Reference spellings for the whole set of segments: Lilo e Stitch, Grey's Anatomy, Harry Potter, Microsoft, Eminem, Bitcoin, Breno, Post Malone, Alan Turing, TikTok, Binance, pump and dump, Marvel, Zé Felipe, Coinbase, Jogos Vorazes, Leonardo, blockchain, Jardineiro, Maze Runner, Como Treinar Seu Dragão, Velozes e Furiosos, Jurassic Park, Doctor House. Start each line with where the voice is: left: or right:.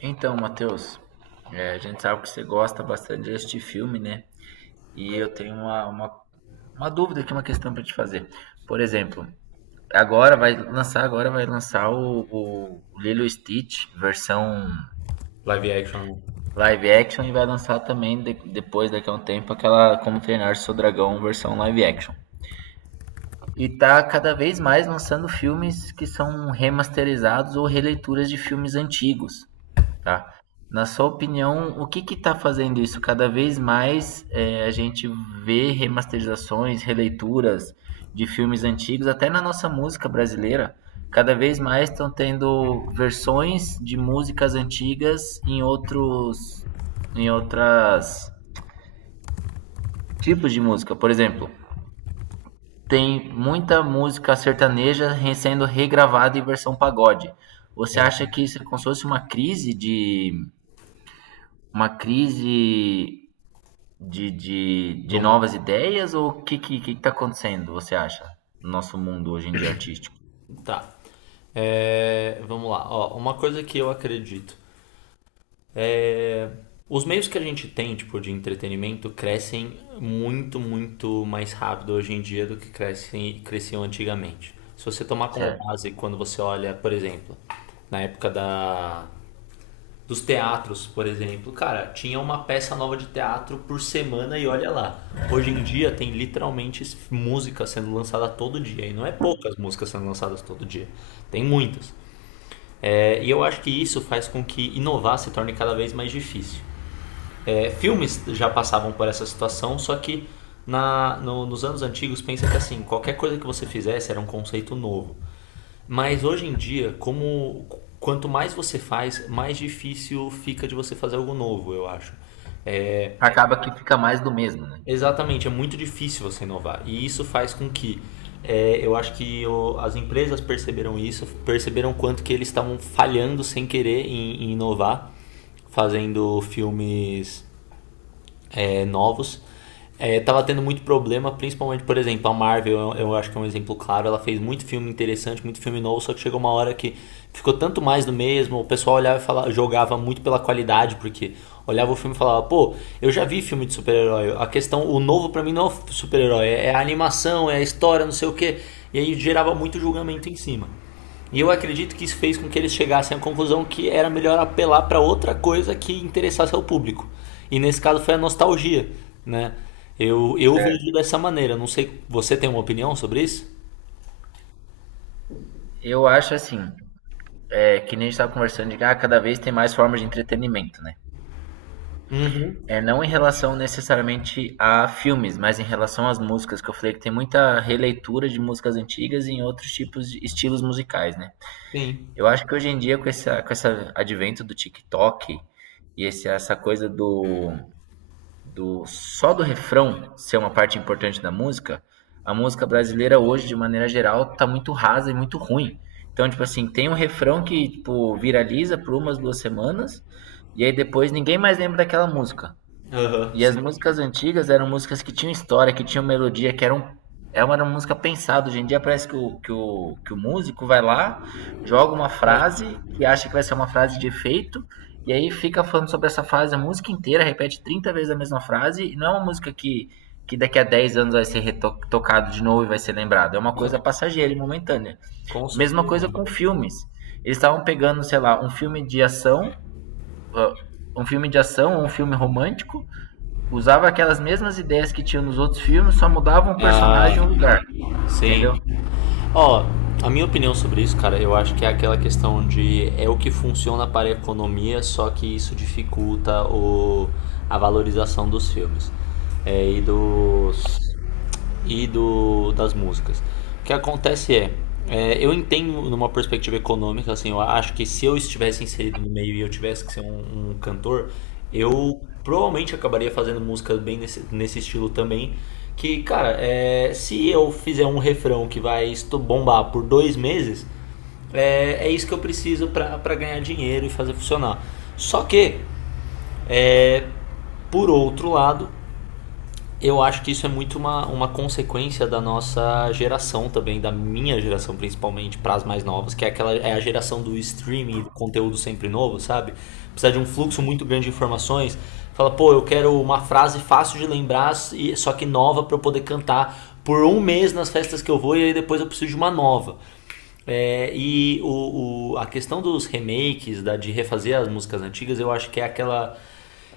right: Então, Matheus, a gente sabe que você gosta bastante deste filme, né? E eu tenho uma dúvida aqui, uma questão para te fazer. Por exemplo, agora vai lançar o Lilo e Stitch, versão
left: Live action
right: live action, e vai lançar também depois, daqui a um tempo, aquela Como Treinar Seu Dragão, versão live action. E tá cada vez mais lançando filmes que são remasterizados ou releituras de filmes antigos. Tá. Na sua opinião, o que está fazendo isso? Cada vez mais, a gente vê remasterizações, releituras de filmes antigos, até na nossa música brasileira, cada vez mais estão tendo versões de músicas antigas em outros em outras tipos de música. Por exemplo, tem muita música sertaneja sendo regravada em versão pagode. Você acha que isso é como se fosse uma crise de
left: do mundo.
right: novas ideias ou o que tá acontecendo, você acha, no nosso mundo hoje em dia artístico?
left: Tá. É, vamos lá. Ó, uma coisa que eu acredito. Os meios que a gente tem, tipo, de entretenimento, crescem muito, muito mais rápido hoje em dia do que cresciam antigamente. Se você tomar como
right: Certo.
left: base, quando você olha, por exemplo, na época da dos teatros, por exemplo. Cara, tinha uma peça nova de teatro por semana e olha lá. Hoje em dia tem literalmente música sendo lançada todo dia. E não é poucas músicas sendo lançadas todo dia. Tem muitas. É, e eu acho que isso faz com que inovar se torne cada vez mais difícil. É, filmes já passavam por essa situação, só que na, no, nos anos antigos pensa que assim, qualquer coisa que você fizesse era um conceito novo. Mas hoje em dia, como quanto mais você faz, mais difícil fica de você fazer algo novo, eu acho. É,
right: Acaba que fica mais do mesmo, né?
left: exatamente, é muito difícil você inovar. E isso faz com que eu acho que as empresas perceberam isso, perceberam quanto que eles estavam falhando sem querer em inovar, fazendo filmes novos. É, tava tendo muito problema, principalmente, por exemplo, a Marvel, eu acho que é um exemplo claro, ela fez muito filme interessante, muito filme novo, só que chegou uma hora que ficou tanto mais do mesmo, o pessoal olhava e falava, jogava muito pela qualidade, porque olhava o filme e falava, pô, eu já vi filme de super-herói, a questão, o novo para mim não é super-herói, é a animação, é a história, não sei o que, e aí gerava muito julgamento em cima. E eu acredito que isso fez com que eles chegassem à conclusão que era melhor apelar para outra coisa que interessasse ao público. E nesse caso foi a nostalgia, né? Eu vejo
right: Certo.
left: dessa maneira. Não sei, você tem uma opinião sobre isso?
right: Eu acho assim, que nem a gente estava conversando de que ah, cada vez tem mais formas de entretenimento, né? É, não em relação necessariamente a filmes, mas em relação às músicas, que eu falei que tem muita releitura de músicas antigas em outros tipos de estilos musicais, né?
left: Sim.
right: Eu acho que hoje em dia, com esse advento do TikTok e essa coisa do só do refrão ser uma parte importante da música, a música brasileira hoje, de maneira geral, tá muito rasa e muito ruim. Então, tipo assim, tem um refrão que, tipo, viraliza por umas 2 semanas, e aí depois ninguém mais lembra daquela música.
left: Aham,
right: E
left: sim.
right: as músicas antigas eram músicas que tinham história, que tinham melodia, que eram. Era uma música pensada. Hoje em dia parece que o músico vai lá, joga uma frase que acha que vai ser uma frase de efeito, e aí fica falando sobre essa frase a música inteira, repete 30 vezes a mesma frase, e não é uma música que daqui a 10 anos vai ser retocado de novo e vai ser lembrado. É uma coisa passageira e momentânea.
left: Com
right: Mesma
left: certeza.
right: coisa com filmes. Eles estavam pegando, sei lá, um filme de ação, ah, um filme de ação, ou um filme romântico, usava aquelas mesmas ideias que tinha nos outros filmes, só mudava um personagem e um lugar,
left: Sim.
right: entendeu?
left: Ó, a minha opinião sobre isso, cara, eu acho que é aquela questão de o que funciona para a economia, só que isso dificulta a valorização dos filmes e das músicas. O que acontece é, eu entendo numa perspectiva econômica, assim, eu acho que se eu estivesse inserido no meio e eu tivesse que ser um cantor, eu provavelmente acabaria fazendo música bem nesse estilo também. Que, cara, se eu fizer um refrão que vai bombar por 2 meses, é isso que eu preciso pra ganhar dinheiro e fazer funcionar. Só que, é, por outro lado, eu acho que isso é muito uma consequência da nossa geração também, da minha geração principalmente, para as mais novas, que é aquela é a geração do streaming, do conteúdo sempre novo, sabe? Precisa de um fluxo muito grande de informações. Fala, pô, eu quero uma frase fácil de lembrar, só que nova para eu poder cantar por um mês nas festas que eu vou e aí depois eu preciso de uma nova. É, e a questão dos remakes, de refazer as músicas antigas, eu acho que é aquela.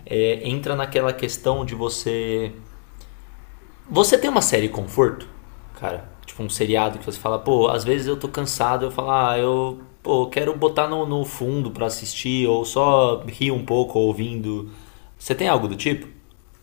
left: Entra naquela questão de você tem uma série conforto, cara? Tipo um seriado que você fala, pô, às vezes eu tô cansado, eu falo, ah, eu pô, quero botar no fundo pra assistir, ou só rir um pouco ouvindo. Você tem algo do tipo?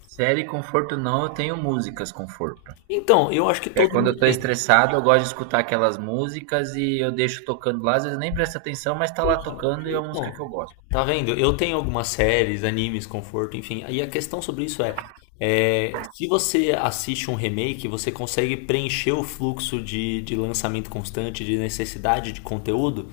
right: Série conforto não, eu tenho músicas conforto.
left: Então, eu acho que
right: É
left: todo
right: quando
left: mundo
right: eu tô
left: tem.
right: estressado, eu gosto de escutar aquelas músicas e eu deixo tocando lá, às vezes eu nem presto atenção, mas tá
left: Pô,
right: lá tocando e é uma música que
left: então,
right: eu gosto.
left: tá vendo? Eu tenho algumas séries, animes, conforto, enfim. E a questão sobre isso é, se você assiste um remake, você consegue preencher o fluxo de lançamento constante, de necessidade de conteúdo,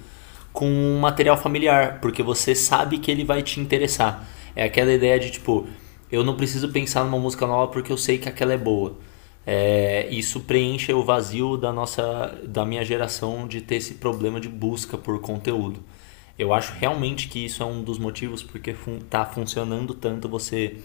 left: com um material familiar, porque você sabe que ele vai te interessar. É aquela ideia de tipo, eu não preciso pensar numa música nova porque eu sei que aquela é boa. É, isso preenche o vazio da nossa, da minha geração de ter esse problema de busca por conteúdo. Eu acho realmente
right: Entendi.
left: que isso é um dos motivos porque está fun tá funcionando tanto você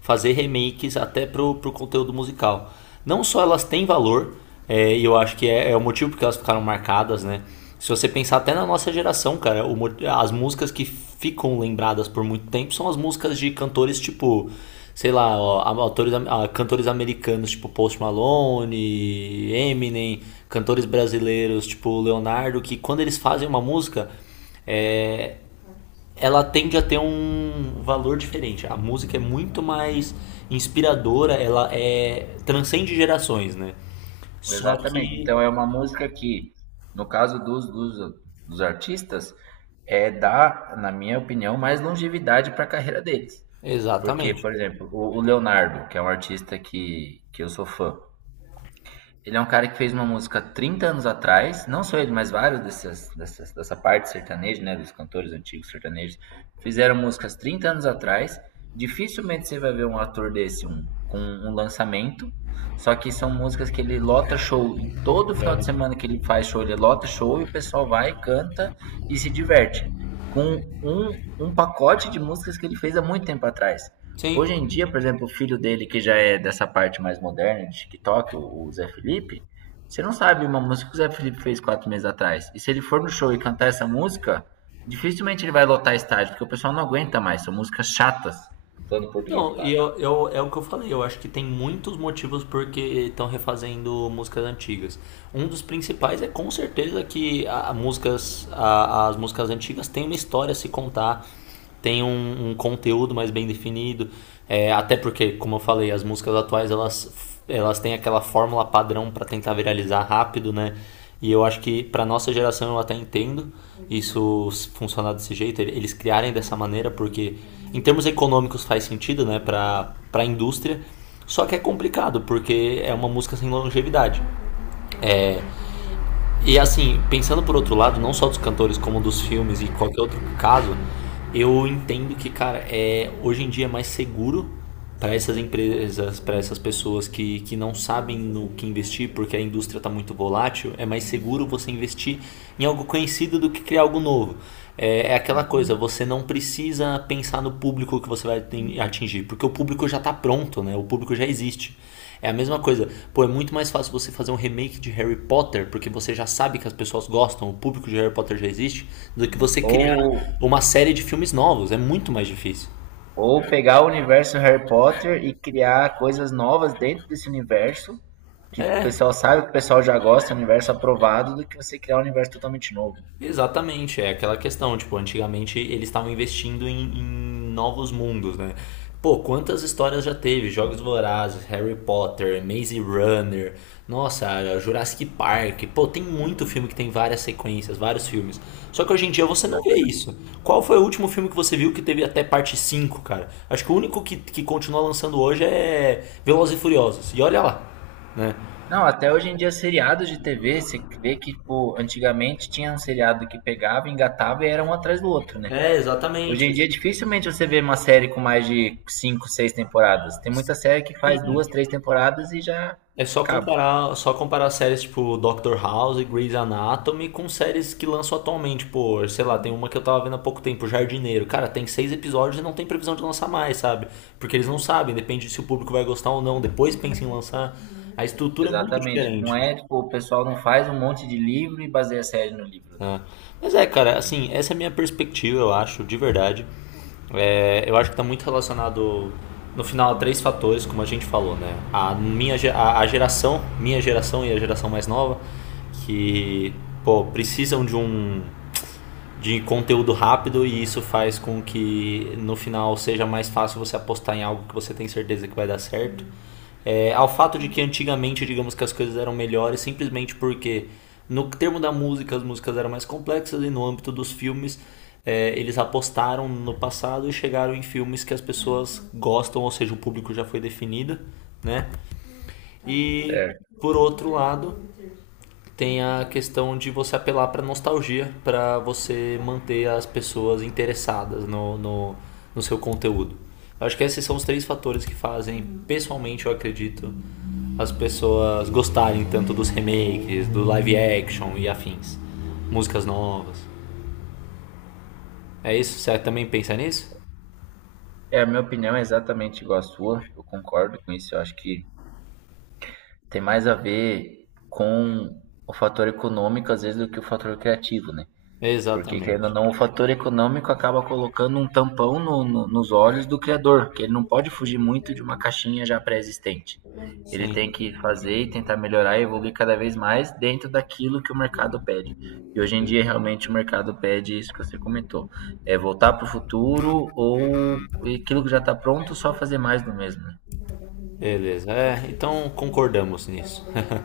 left: fazer remakes até pro conteúdo musical. Não só elas têm valor, eu acho que é o motivo porque elas ficaram marcadas, né? Se você pensar até na nossa geração, cara, as músicas que ficam lembradas por muito tempo são as músicas de cantores tipo, sei lá, ó, autores, ó, cantores americanos tipo Post Malone, Eminem, cantores brasileiros tipo Leonardo, que quando eles fazem uma música, é, ela tende a ter um valor diferente. A música é muito mais inspiradora, ela transcende gerações, né? Só
right: Exatamente. Então
left: que
right: é uma música que, no caso dos, dos, dos artistas, dá, na minha opinião, mais longevidade para a carreira deles. Porque, por
left: exatamente.
right: exemplo, o Leonardo, que é um artista que eu sou fã, ele é um cara que fez uma música 30 anos atrás, não só ele, mas vários dessa parte sertaneja, né, dos cantores antigos sertanejos, fizeram músicas 30 anos atrás. Dificilmente você vai ver um ator desse um, com um lançamento, só que são músicas que ele lota show, em todo final de semana que ele faz show, ele lota show e o pessoal vai, canta e se diverte. Com um pacote de músicas que ele fez há muito tempo atrás.
left: Sim.
right: Hoje em dia, por exemplo, o filho dele, que já é dessa parte mais moderna de TikTok, o Zé Felipe, você não sabe uma música que o Zé Felipe fez 4 meses atrás. E se ele for no show e cantar essa música, dificilmente ele vai lotar estádio, porque o pessoal não aguenta mais. São músicas chatas, falando em português,
left: Então,
right: claro.
left: é o que eu falei, eu acho que tem muitos motivos porque estão refazendo músicas antigas. Um dos principais é com certeza que as músicas antigas têm uma história a se contar, tem um conteúdo mais bem definido, até porque, como eu falei, as músicas atuais elas têm aquela fórmula padrão para tentar viralizar rápido, né? E eu acho que para nossa geração eu até entendo isso funcionar desse jeito, eles criarem dessa maneira, porque em termos econômicos faz sentido, né, para a indústria. Só que é complicado, porque é uma música sem longevidade. E assim, pensando por outro lado, não só dos cantores, como dos filmes e qualquer outro caso, eu entendo que, cara, hoje em dia é mais seguro para essas empresas, para essas pessoas que não sabem no que investir, porque a indústria está muito volátil, é mais seguro você investir em algo conhecido do que criar algo novo. É, é aquela coisa, você não precisa pensar no público que você vai atingir, porque o público já está pronto, né? O público já existe. É a mesma coisa. Pô, é muito mais fácil você fazer um remake de Harry Potter, porque você já sabe que as pessoas gostam, o público de Harry Potter já existe, do que você criar
right: Ou,
left: uma série de filmes novos. É muito mais difícil.
right: ou pegar o universo Harry Potter e criar coisas novas dentro desse universo, que o
left: É,
right: pessoal sabe, que o pessoal já gosta, universo aprovado, do que você criar um universo totalmente novo.
left: exatamente, é aquela questão, tipo, antigamente eles estavam investindo em, novos mundos, né? Pô, quantas histórias já teve? Jogos Vorazes, Harry Potter, Maze Runner, nossa, Jurassic Park. Pô, tem muito filme que tem várias sequências, vários filmes. Só que hoje em dia você não vê
right: Exatamente.
left: isso. Qual foi o último filme que você viu que teve até parte 5, cara? Acho que o único que continua lançando hoje é Velozes e Furiosos. E olha lá, né?
right: Não, até hoje em dia, seriados de TV, você vê que, tipo, antigamente tinha um seriado que pegava, engatava e era um atrás do outro, né?
left: É, exatamente.
right: Hoje em dia, dificilmente você vê uma série com mais de cinco, seis temporadas. Tem muita série que faz duas,
left: Sim.
right: três temporadas e já
left: É
right: acaba.
left: só comparar séries tipo Doctor House e Grey's Anatomy com séries que lançam atualmente. Pô, sei lá, tem uma que eu tava vendo há pouco tempo, Jardineiro. Cara, tem 6 episódios e não tem previsão de lançar mais, sabe? Porque eles não sabem, depende se o público vai gostar ou não. Depois pensa em lançar. A estrutura é muito
right: Exatamente. Não
left: diferente.
right: é, tipo, o pessoal não faz um monte de livro e baseia a série no livro, né?
left: Né? Mas é, cara,
right: Hoje em dia.
left: assim, essa é a minha perspectiva, eu acho, de verdade. É, eu acho que está muito relacionado, no final, a 3 fatores, como a gente falou, né? A geração, minha geração e a geração mais nova, que, pô, precisam de conteúdo rápido e isso faz com que no final seja mais fácil você apostar em algo que você tem certeza que vai dar certo ao fato de que antigamente, digamos que as coisas eram melhores simplesmente porque, no termo da música, as músicas eram mais complexas e no âmbito dos filmes, eles apostaram no passado e chegaram em filmes que as pessoas gostam, ou seja, o público já foi definido, né? E,
right: Certo.
left: por outro lado, tem a questão de você apelar para nostalgia, para você manter as pessoas interessadas no seu conteúdo. Eu acho que esses são os 3 fatores que fazem, pessoalmente, eu acredito, as pessoas gostarem tanto dos remakes, do live action e afins, músicas novas. É isso? Você também pensa nisso?
right: É, a minha opinião é exatamente igual à sua. Eu concordo com isso. Eu acho que tem mais a ver com o fator econômico, às vezes, do que o fator criativo, né? Porque, querendo ou
left: Exatamente.
right: não, o fator econômico acaba colocando um tampão nos olhos do criador, que ele não pode fugir muito de uma caixinha já pré-existente. Ele tem
left: Sim.
right: que fazer e tentar melhorar e evoluir cada vez mais dentro daquilo que o mercado pede. E hoje em dia, realmente, o mercado pede isso que você comentou. É voltar para o futuro ou aquilo que já está pronto, só fazer mais do mesmo, né?
left: Beleza. É, então concordamos nisso.